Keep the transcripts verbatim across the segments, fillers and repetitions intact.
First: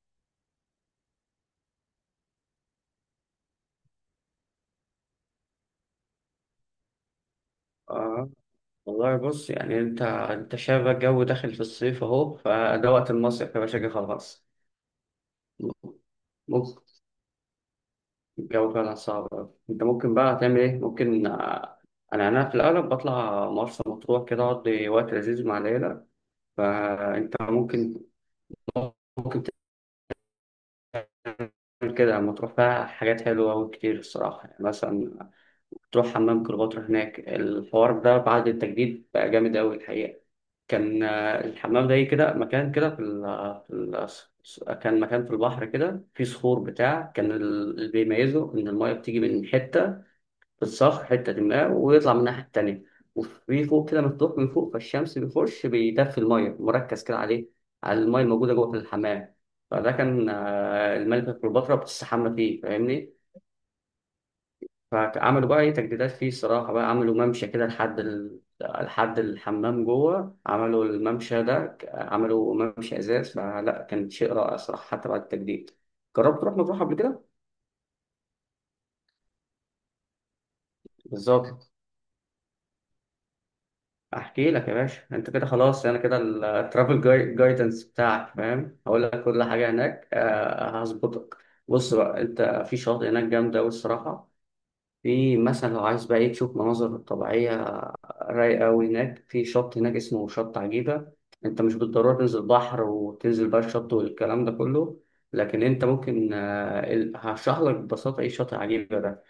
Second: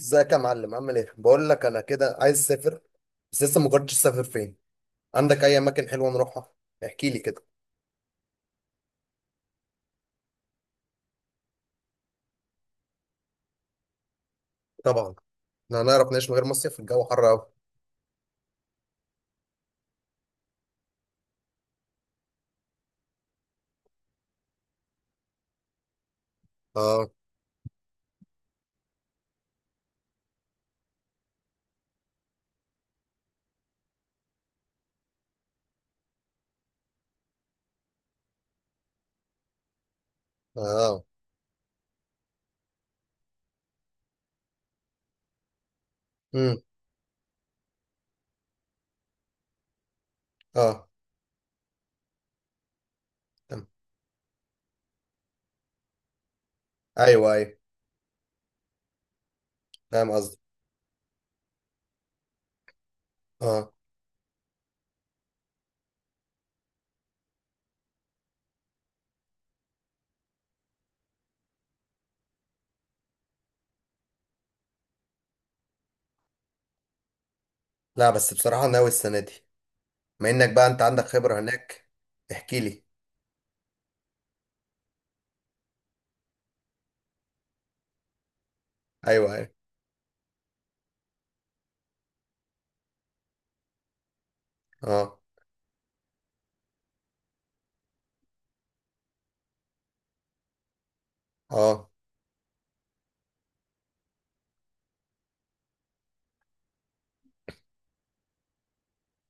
ازيك يا معلم، عامل ايه؟ بقول لك انا كده عايز اسافر بس لسه ما قررتش اسافر فين. عندك اي اماكن حلوه نروحها؟ احكي لي كده. آه. والله بص، يعني انت انت شايف الجو داخل في الصيف اهو، فده وقت المصيف يا باشا، جه خلاص. طبعا. احنا هنعرف نعيش من غير مصيف؟ ممكن، الجو حر قوي. الجو فعلا صعب أوي. انت ممكن بقى تعمل ايه؟ ممكن آه، انا انا في الاغلب بطلع مرسى مطروح كده، اقضي وقت لذيذ مع العيله. اه فانت ممكن ممكن تعمل كده لما تروح، فيها حاجات حلوه وكتير الصراحه، يعني مثلا تروح حمام كليوباترا. هناك الحوار ده بعد التجديد بقى جامد أوي الحقيقة. كان اه. آه، الحمام ده إيه كده، مكان كده في ال في ال كان مكان في البحر كده، في امم. صخور بتاع، كان ال- اللي بيميزه إن الماية بتيجي من حتة في اه. الصخر، حتة ما، ويطلع من الناحية التانية، وفي تمام. فوق كده مفتوح من فوق، فالشمس بيخش بيدفي الماية، مركز كده ايوه عليه، ايوه. على الماية الموجودة جوه في الحمام. فده فاهم كان قصدي. آه، الملكة كليوباترا بتستحمى فيه، فاهمني. اه. فعملوا بقى ايه، تجديدات فيه الصراحة بقى، عملوا ممشى كده لحد ال... لحد الحمام جوه، عملوا الممشى ده ك- عملوا ممشى ازاز فلا، كان شيء رائع صراحة حتى بعد التجديد. جربت تروح مطروح قبل كده؟ لا بس بصراحه ناوي السنه دي. بما انك بقى انت عندك خبره بالظبط. هناك احكي لي. احكي لك يا باشا، انت كده خلاص، انا كده الترافل جايدنس بتاعك فاهم، هقول لك ايوه كل ايوه. حاجة هناك، آه، هظبطك. بص بقى، انت في شاطئ هناك جامدة أوي الصراحة. اه في مثلا لو عايز بقى إيه تشوف مناظر طبيعية رايقة أوي، هناك في شط هناك اسمه شط عجيبة. أنت مش اه بالضرورة تنزل بحر، وتنزل بقى الشط والكلام ده كله، لكن أنت ممكن آه، ال- هشرح لك ببساطة إيه شط عجيبة ده.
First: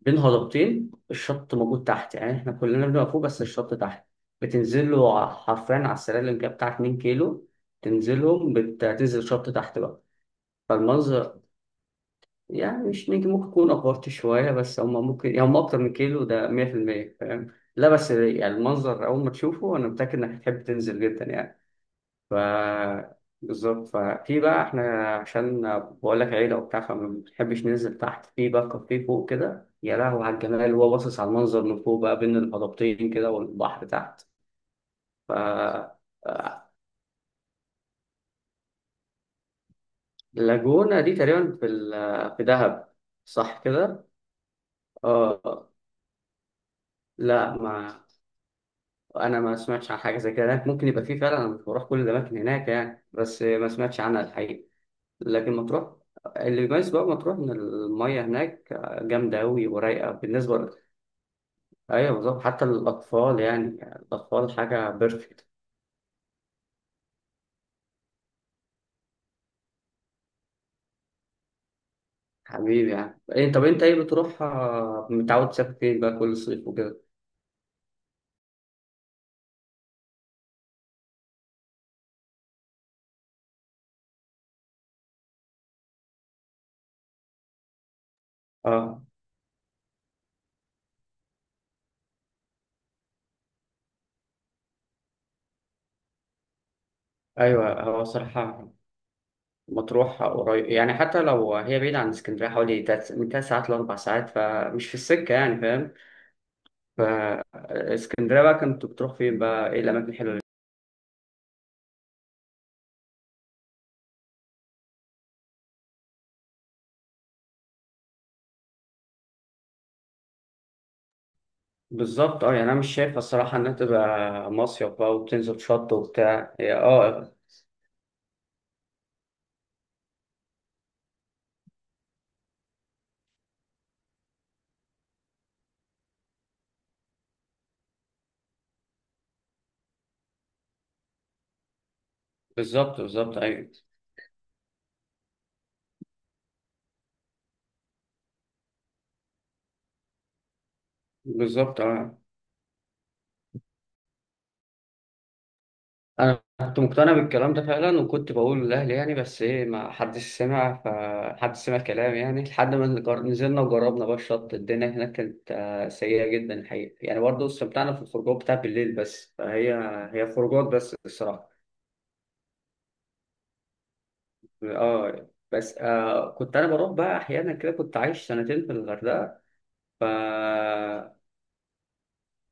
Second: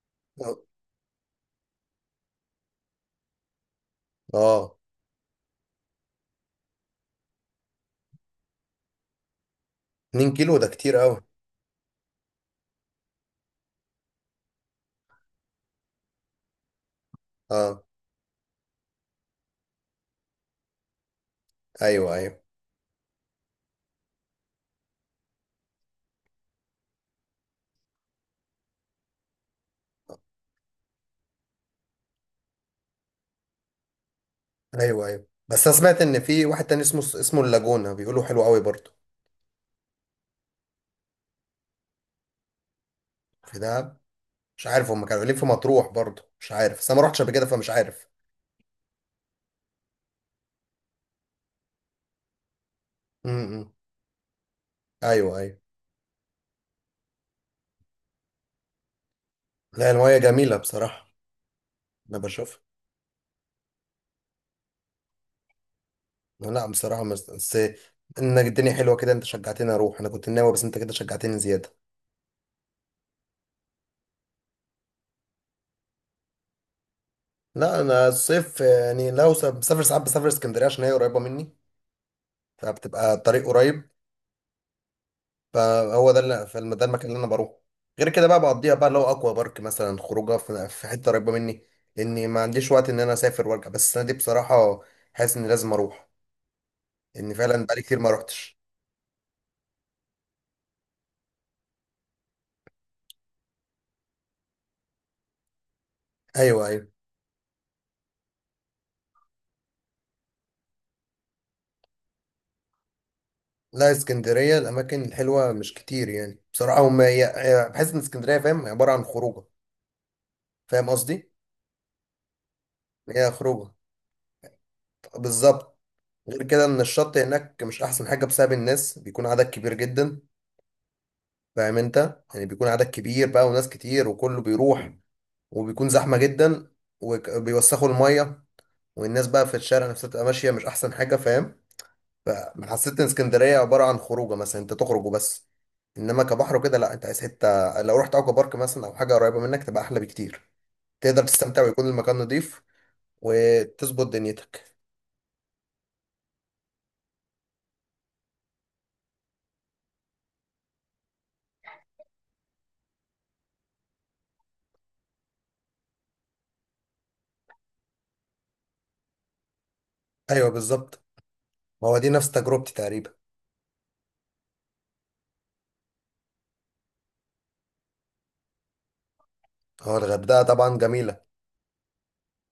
بين اه. هضبتين الشط موجود تحت، يعني إحنا كلنا بنبقى فوق بس الشط تحت. آه. بتنزل له ع- حرفيا على السلالم كده بتاع اتنين كيلو، تنزلهم، بت- بتنزل الشط تحت بقى. اتنين كيلو ده كتير قوي. فالمنظر، يعني مش نجم، ممكن يكون افورت شويه، بس هم ممكن يعني هم اكتر من كيلو ده مية في المية، فاهم؟ اه. لا بس يعني المنظر اول ما تشوفه انا متاكد انك هتحب تنزل جدا يعني. ايوه ف ايوه. بالظبط. ففي بقى، احنا عشان بقول لك عيله وبتاع، فما بنحبش ننزل تحت، في بقى كافيه فوق كده، يا لهوي على الجمال، وهو باصص على المنظر من فوق بقى، بين الهضبتين كده والبحر تحت. ايوه ايوه بس انا ف سمعت ان في واحد تاني اسمه اسمه اللاجونا بيقولوا حلو قوي برضه. اللاجونة دي تقريبا في ال- في دهب، في صح دهب، كده؟ مش عارف هم كانوا ليه في اه. مطروح برضه، مش عارف بس انا ما رحتش قبل كده لا فمش ما عارف. انا ما سمعتش عن حاجه زي كده هناك، ممكن يبقى فيه فعلا، انا مش بروح كل الاماكن هناك يعني، بس ما امم. سمعتش عنها الحقيقه. ايوه ايوه. لكن مطروح، اللي بيميز بقى مطروح ان الميه هناك جامده قوي لا ورايقه المايه جميله بالنسبه. بصراحه. ايوه انا بالظبط، بشوفها. حتى الاطفال يعني، الاطفال حاجه بيرفكت. لا بصراحه مس- بس انك الدنيا حلوه كده، انت شجعتني اروح. انا كنت ناوي بس انت كده شجعتني زياده. حبيبي، يعني إيه، طب انت ايه بتروح آه، متعود تسافر فين بقى كل صيف وكده؟ لا انا الصيف يعني لو س- بسافر ساعات، بسافر اسكندريه عشان هي قريبه مني. فبتبقى الطريق قريب. فهو ده اللي فالم- ده المكان اللي انا بروحه. غير كده بقى بقضيها بقى لو اه. اكوا بارك مثلا، خروجه في في حته قريبه مني لاني ما عنديش وقت ان انا اسافر وارجع. بس السنه دي بصراحه حاسس اني لازم اروح لان فعلا بقالي ايوه كتير هو ما روحتش. صراحه، مطروح قريب، يعني حتى لو هي بعيدة عن اسكندرية حوالي تلات- من تلات ساعات لأربع ساعات، فمش في السكة يعني، فاهم؟ ايوه ايوه. فاسكندريه بقى كنت بتروح فين بقى، ايه الاماكن الحلوه اللي- لا اسكندريه الاماكن الحلوه مش كتير يعني، بصراحه هم هي هي- بحس ان اسكندريه فاهم عباره عن خروجه. فاهم قصدي. بالظبط اه، يعني انا مش شايف هي الصراحه خروجه. انها تبقى مصيف بقى وبتنزل بالظبط. شط غير وبتاع، كده هي ان الشط اه، هناك مش احسن حاجه بسبب الناس، بيكون عدد كبير جدا. فاهم انت يعني، بيكون عدد كبير بقى وناس كتير وكله بيروح، وبيكون زحمه جدا وبيوسخوا الميه، والناس بقى في الشارع نفسها تبقى ماشيه مش احسن حاجه فاهم. بالظبط فحسيت ان بالظبط، اسكندريه ايوه، عباره عن خروجه، مثلا انت تخرج وبس. انما كبحر وكده لا، انت عايز حته لو رحت اوكا بارك مثلا او حاجه قريبه منك تبقى احلى بكتير. تقدر تستمتع بالظبط ويكون المكان اه. نضيف وتظبط دنيتك. انا كنت مقتنع بالكلام ده فعلا، وكنت بقول لاهلي يعني، بس ايه، ما حدش سمع، فحد سمع كلام يعني، لحد ما نجر- نزلنا وجربنا بقى الشط. الدنيا هناك كانت آه، سيئه جدا الحقيقه، يعني برضه استمتعنا في الخروجات بتاع بالليل بس، فهي هي ايوه خروجات بس بالظبط، الصراحه. ما هو دي نفس تجربتي تقريبا. اه بس آه كنت انا بروح بقى احيانا كده، كنت عايش سنتين في الغردقه. هو ف الغردقه طبعا جميله.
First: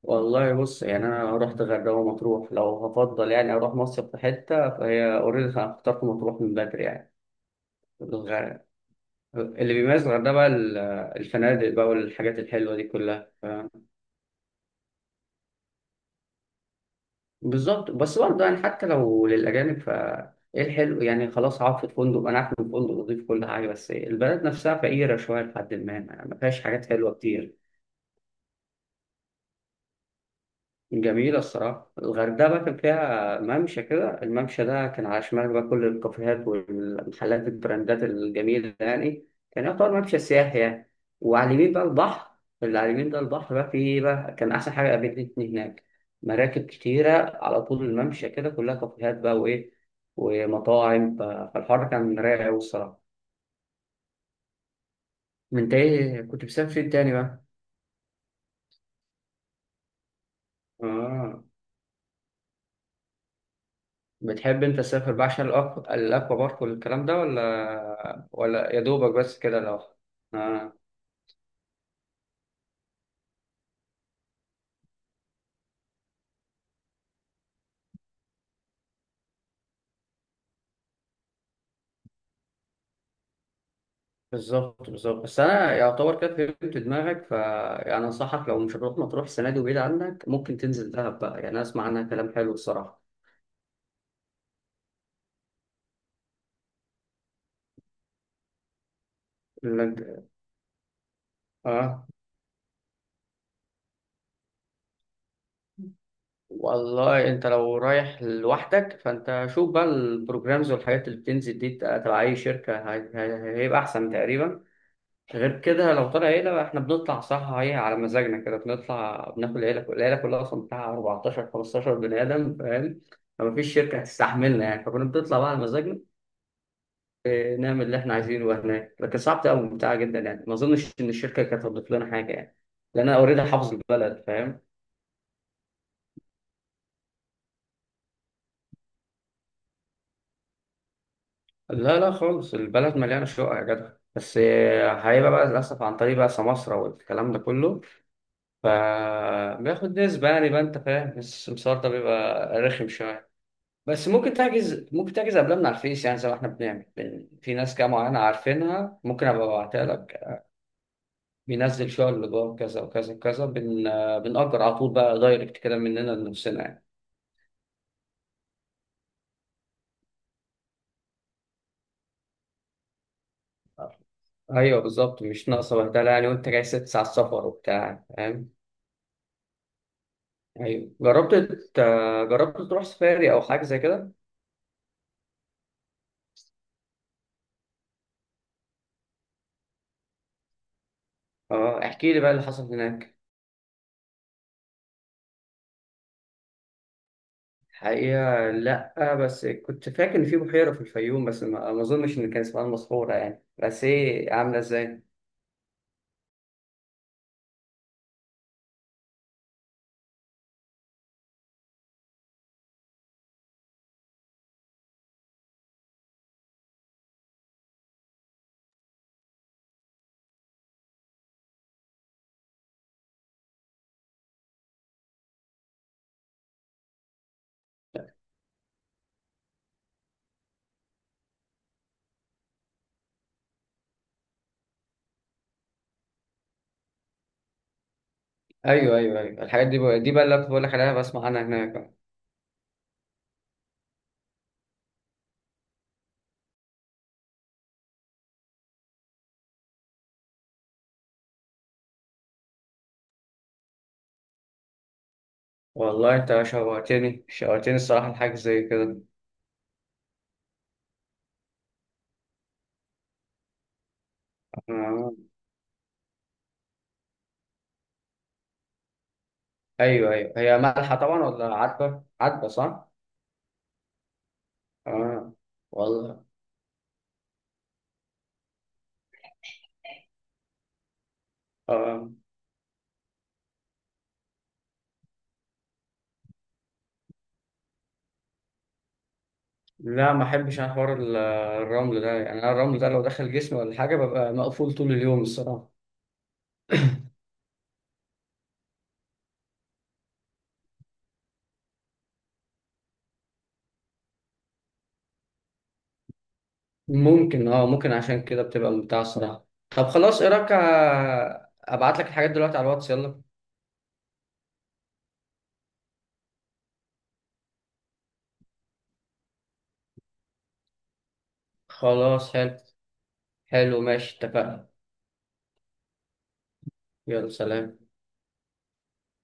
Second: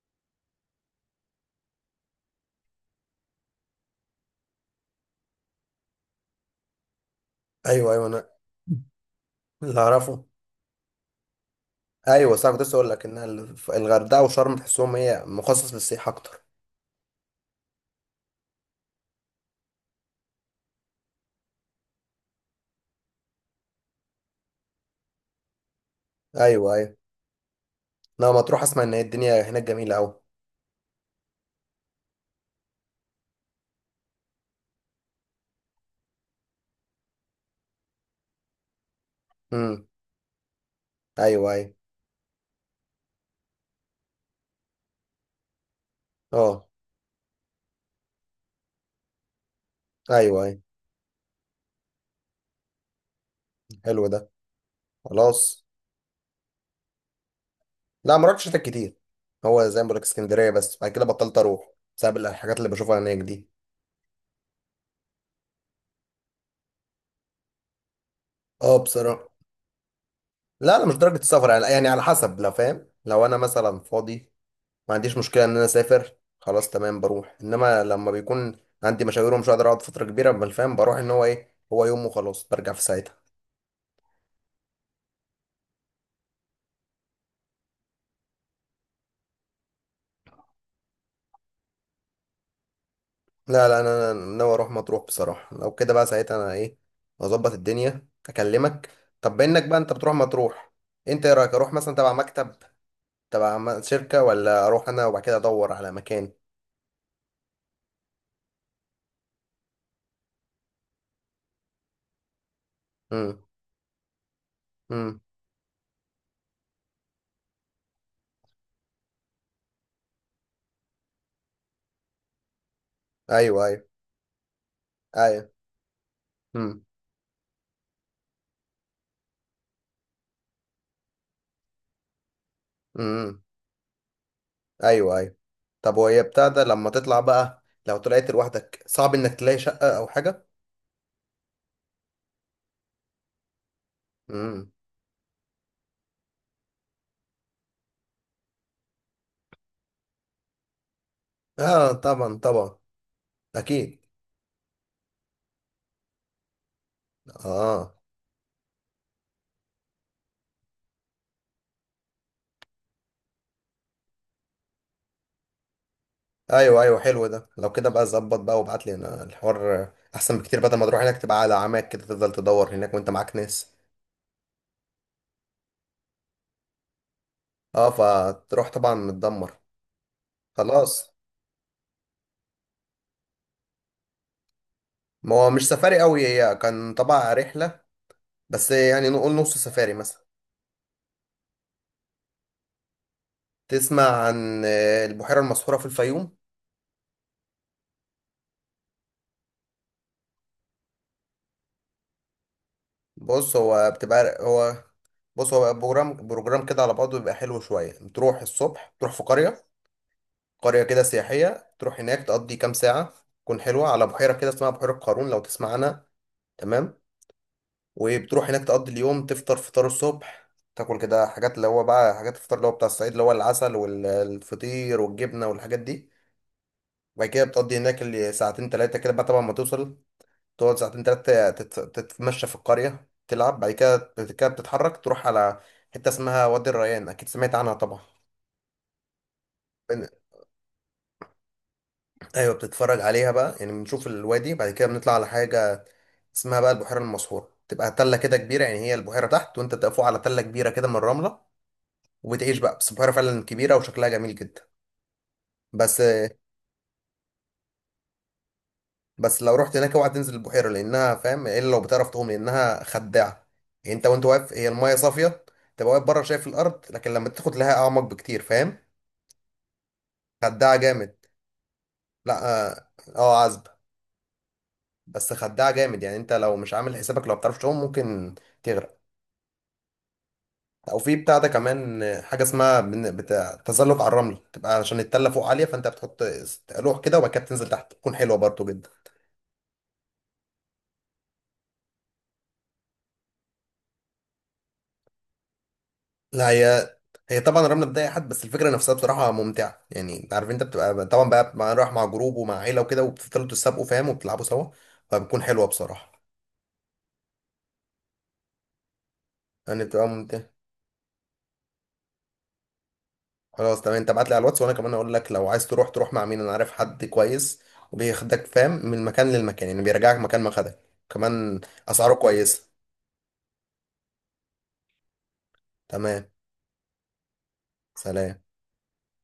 والله بص، يعني انا رحت الغردقه ومطروح، لو هفضل يعني اروح مصيف في حته، فهي اوريدي انا اخترت مطروح من بدري يعني. ايوه ايوه انا. الغ- اللي اللي بيميز اعرفه، الغردقه بقى ال- الفنادق بقى، ايوه والحاجات صح كنت الحلوه لسه دي اقول لك ان كلها ف... الغردقه وشرم تحسهم هي مخصص للسياحه اكتر. بالظبط، بس برضه يعني حتى لو للاجانب. ف ايه الحلو يعني؟ خلاص، اقعد في الفندق، انا عارف ان الفندق نضيف كل حاجه، بس البلد نفسها فقيره شويه، لحد ما ما فيهاش ايوه حاجات ايوه. حلوه كتير. لا ما تروح، اسمع ان هي الدنيا هناك جميله قوي. جميلة الصراحة، الغردقة بقى كان فيها ممشى كده، الممشى ده كان على شمال بقى كل الكافيهات والمحلات البراندات الجميلة يعني، كان امم. يعتبر ممشى سياحي يعني. وعلى ايوه اليمين ايوه. بقى البحر، اللي على اليمين ده البحر بقى، فيه بقى كان أحسن حاجة قابلتني هناك، اه. مراكب كتيرة على طول الممشى كده، كلها كافيهات بقى، وإيه، ايوه ايوه. ومطاعم، ف- فالحر كان رايق أوي الصراحة. حلو ده. خلاص. من إنت إيه كنت بتسافر فين تاني بقى؟ لا ما رحتش هناك كتير. هو زي ما بقولك اسكندريه، بس بعد كده بطلت آه. اروح بسبب الحاجات اللي بشوفها هناك دي. بتحب انت تسافر بقى عشان الأك- الاكوا بارك والكلام ده، ولا ولا اه يا دوبك بصراحه. بس كده لو؟ آه. لا لا مش درجه السفر يعني، يعني على حسب لو فاهم، لو انا مثلا فاضي ما عنديش مشكله ان انا اسافر خلاص تمام بروح. انما لما بيكون عندي مشاوير ومش هقدر اقعد فتره كبيره بالفهم بروح ان هو ايه، هو يوم وخلاص برجع في ساعتها. بالظبط بالظبط، بس انا يعتبر كده فهمت دماغك. ف يعني انصحك، لو مش هتروح مطروح السنه دي وبعيد عنك، ممكن تنزل دهب بقى، يعني أنا اسمع عنها كلام حلو الصراحه. لا لا انا أنا ناوي اروح مطروح بصراحه. لو كده بقى ساعتها انا ايه، اظبط الدنيا اكلمك. طب بانك بقى انت بتروح لك- مطروح، انت ايه رايك اروح مثلا اه تبع مكتب، تبع م- شركه، ولا اروح انا وبعد كده ادور على مكان؟ والله، انت لو رايح لوحدك فانت شوف بقى البروجرامز والحاجات اللي بتنزل دي تبع اي شركه، هي- امم. هي- هيبقى احسن تقريبا. امم. غير كده، لو طلع عيلة بقى، احنا بنطلع صح، هي على مزاجنا كده، بنطلع بناكل عيلة، كل- العيلة كلها أصلا بتاع اربعتاشر خمستاشر بني آدم، فاهم؟ ايوه فمفيش ايوه. شركة هتستحملنا يعني، فكنا بنطلع ايوه. بقى على مزاجنا، امم. اه، نعمل اللي احنا عايزينه. وهناك لكن صعب أوي، ممتعة جدا يعني، ما أظنش إن الشركة كانت هتضيف لنا حاجة يعني، لأن أنا امم. أوريدي حافظ البلد، فاهم. ايوه ايوه. طب وهي بتاع ده لما تطلع بقى لو طلعت لوحدك، صعب انك تلاقي شقه او حاجه؟ لا لا خالص، البلد مليانة شقق يا جدع، بس امم. اه، هيبقى بقى للأسف عن طريق بقى سماسرة والكلام ده كله، فبياخد نسبة يعني بقى، أنت فاهم، بس السمسار ده اه طبعا بيبقى طبعا، رخم شوية. بس اكيد. ممكن تحجز، ممكن تحجز قبلها من على الفيس، يعني زي ما احنا بنعمل، بن... في ناس كده اه. معينة عارفينها، ممكن ابقى ابعتها لك. بينزل شغل جوه كذا وكذا وكذا، بن... بنأجر على طول بقى، دايركت كده مننا لنفسنا ايوه يعني. ايوه. حلو ده، لو كده بقى ظبط بقى وابعت لي انا الحوار احسن بكتير بدل ما تروح هناك تبقى على عماك كده تفضل تدور هناك وانت معاك ناس. ايوه بالظبط، مش ناقصه بهدله يعني، وانت جاي ست ساعات سفر اه وبتاع، فاهم؟ فتروح طبعا متدمر. ايوه. خلاص. جربت ت- جربت تروح سفاري او حاجه زي كده؟ ما هو مش سفاري قوي، هي كان طبعا رحله بس يعني نقول نص سفاري مثلا. اه، احكي لي بقى اللي حصل هناك. تسمع عن آه، البحيره المسحوره في الفيوم؟ الحقيقه لا، بس كنت فاكر ان في بحيره في الفيوم، بس ما ما اظنش ان كان اسمها المسحوره يعني، بص بس هو ايه بتبقى عامله هو ازاي؟ بص هو بروجرام بروجرام كده على بعضه بيبقى حلو شويه. تروح الصبح، تروح في قريه، قرية كده سياحية، تروح هناك تقضي كام ساعة، تكون حلوة على بحيرة كده اسمها بحيرة قارون، لو تسمع عنها. تمام. وبتروح هناك تقضي اليوم، تفطر فطار الصبح، تاكل كده حاجات اللي هو بقى حاجات الفطار اللي هو بتاع الصعيد اللي هو العسل والفطير والجبنة والحاجات دي. وبعد كده بتقضي هناك اللي ساعتين تلاتة كده بقى، طبعا ما توصل تقعد ساعتين تلاتة تت- تتمشى في القرية تلعب. بعد كده بعد كده بتتحرك تروح على حتة اسمها وادي الريان، أكيد سمعت عنها طبعا. ايوه ايوه ايوه، الحاجات دي بقى، دي بقى اللي كنت بقول لك عليها، بسمع عنها هناك بقى. ايوه بتتفرج عليها بقى يعني، بنشوف الوادي. بعد كده بنطلع على حاجه اسمها بقى البحيره المسحوره، تبقى تله كده كبيره، يعني هي البحيره تحت وانت تقف فوق على تله كبيره كده من الرمله، وبتعيش بقى. بس البحيره فعلا كبيره وشكلها جميل جدا بس. والله انت شوقتني شوقتني الصراحه لحاجه زي كده. بس لو رحت هناك اوعى تنزل البحيره، لانها فاهم الا لو بتعرف تعوم، لانها خداعه. يعني انت وانت واقف هي المايه آه. صافيه، تبقى واقف بره شايف الارض لكن لما تاخد لها اعمق بكتير فاهم. ايوه ايوه، هي خداعه مالحه طبعا جامد. ولا عذبه؟ لا عذبه، صح؟ اه. آه، عذبه. بس اه خداعه جامد، يعني والله. انت لو مش عامل حسابك لو بتعرفش تعوم ممكن تغرق. او في بتاع ده كمان آه. حاجه اسمها بن- بتاع تزلج على الرمل، تبقى عشان التله فوق عاليه فانت بتحط لوح كده وبعد كده بتنزل تحت، تكون حلوه برضو جدا. لا، ما احبش انا حوار ال- الرمل ده، يعني انا الرمل ده لو دخل جسمي ولا حاجه ببقى مقفول طول اليوم الصراحه. لا هي، هي طبعا الرمله بتضايق حد بس الفكره نفسها بصراحه ممتعه يعني. انت عارف انت بتبقى طبعا بقى مع، رايح مع جروب ومع عيله وكده وبتفضلوا تسابقوا فاهم وبتلعبوا سوا، فبتكون حلوه بصراحه. ممكن، اه، ممكن عشان كده بتبقى ممتعه الصراحه. يعني طب بتبقى خلاص، ايه ممتعه. رايك آه، ابعت لك الحاجات دلوقتي على الواتس، يلا. خلاص تمام، انت ابعت لي على الواتس وانا كمان اقول لك لو عايز تروح تروح مع مين، انا عارف حد كويس وبياخدك فاهم من مكان للمكان يعني، بيرجعك مكان ما خدك كمان. اسعاره خلاص، حلو كويسه. حلو، ماشي اتفقنا. تمام. يلا سلام. سلام.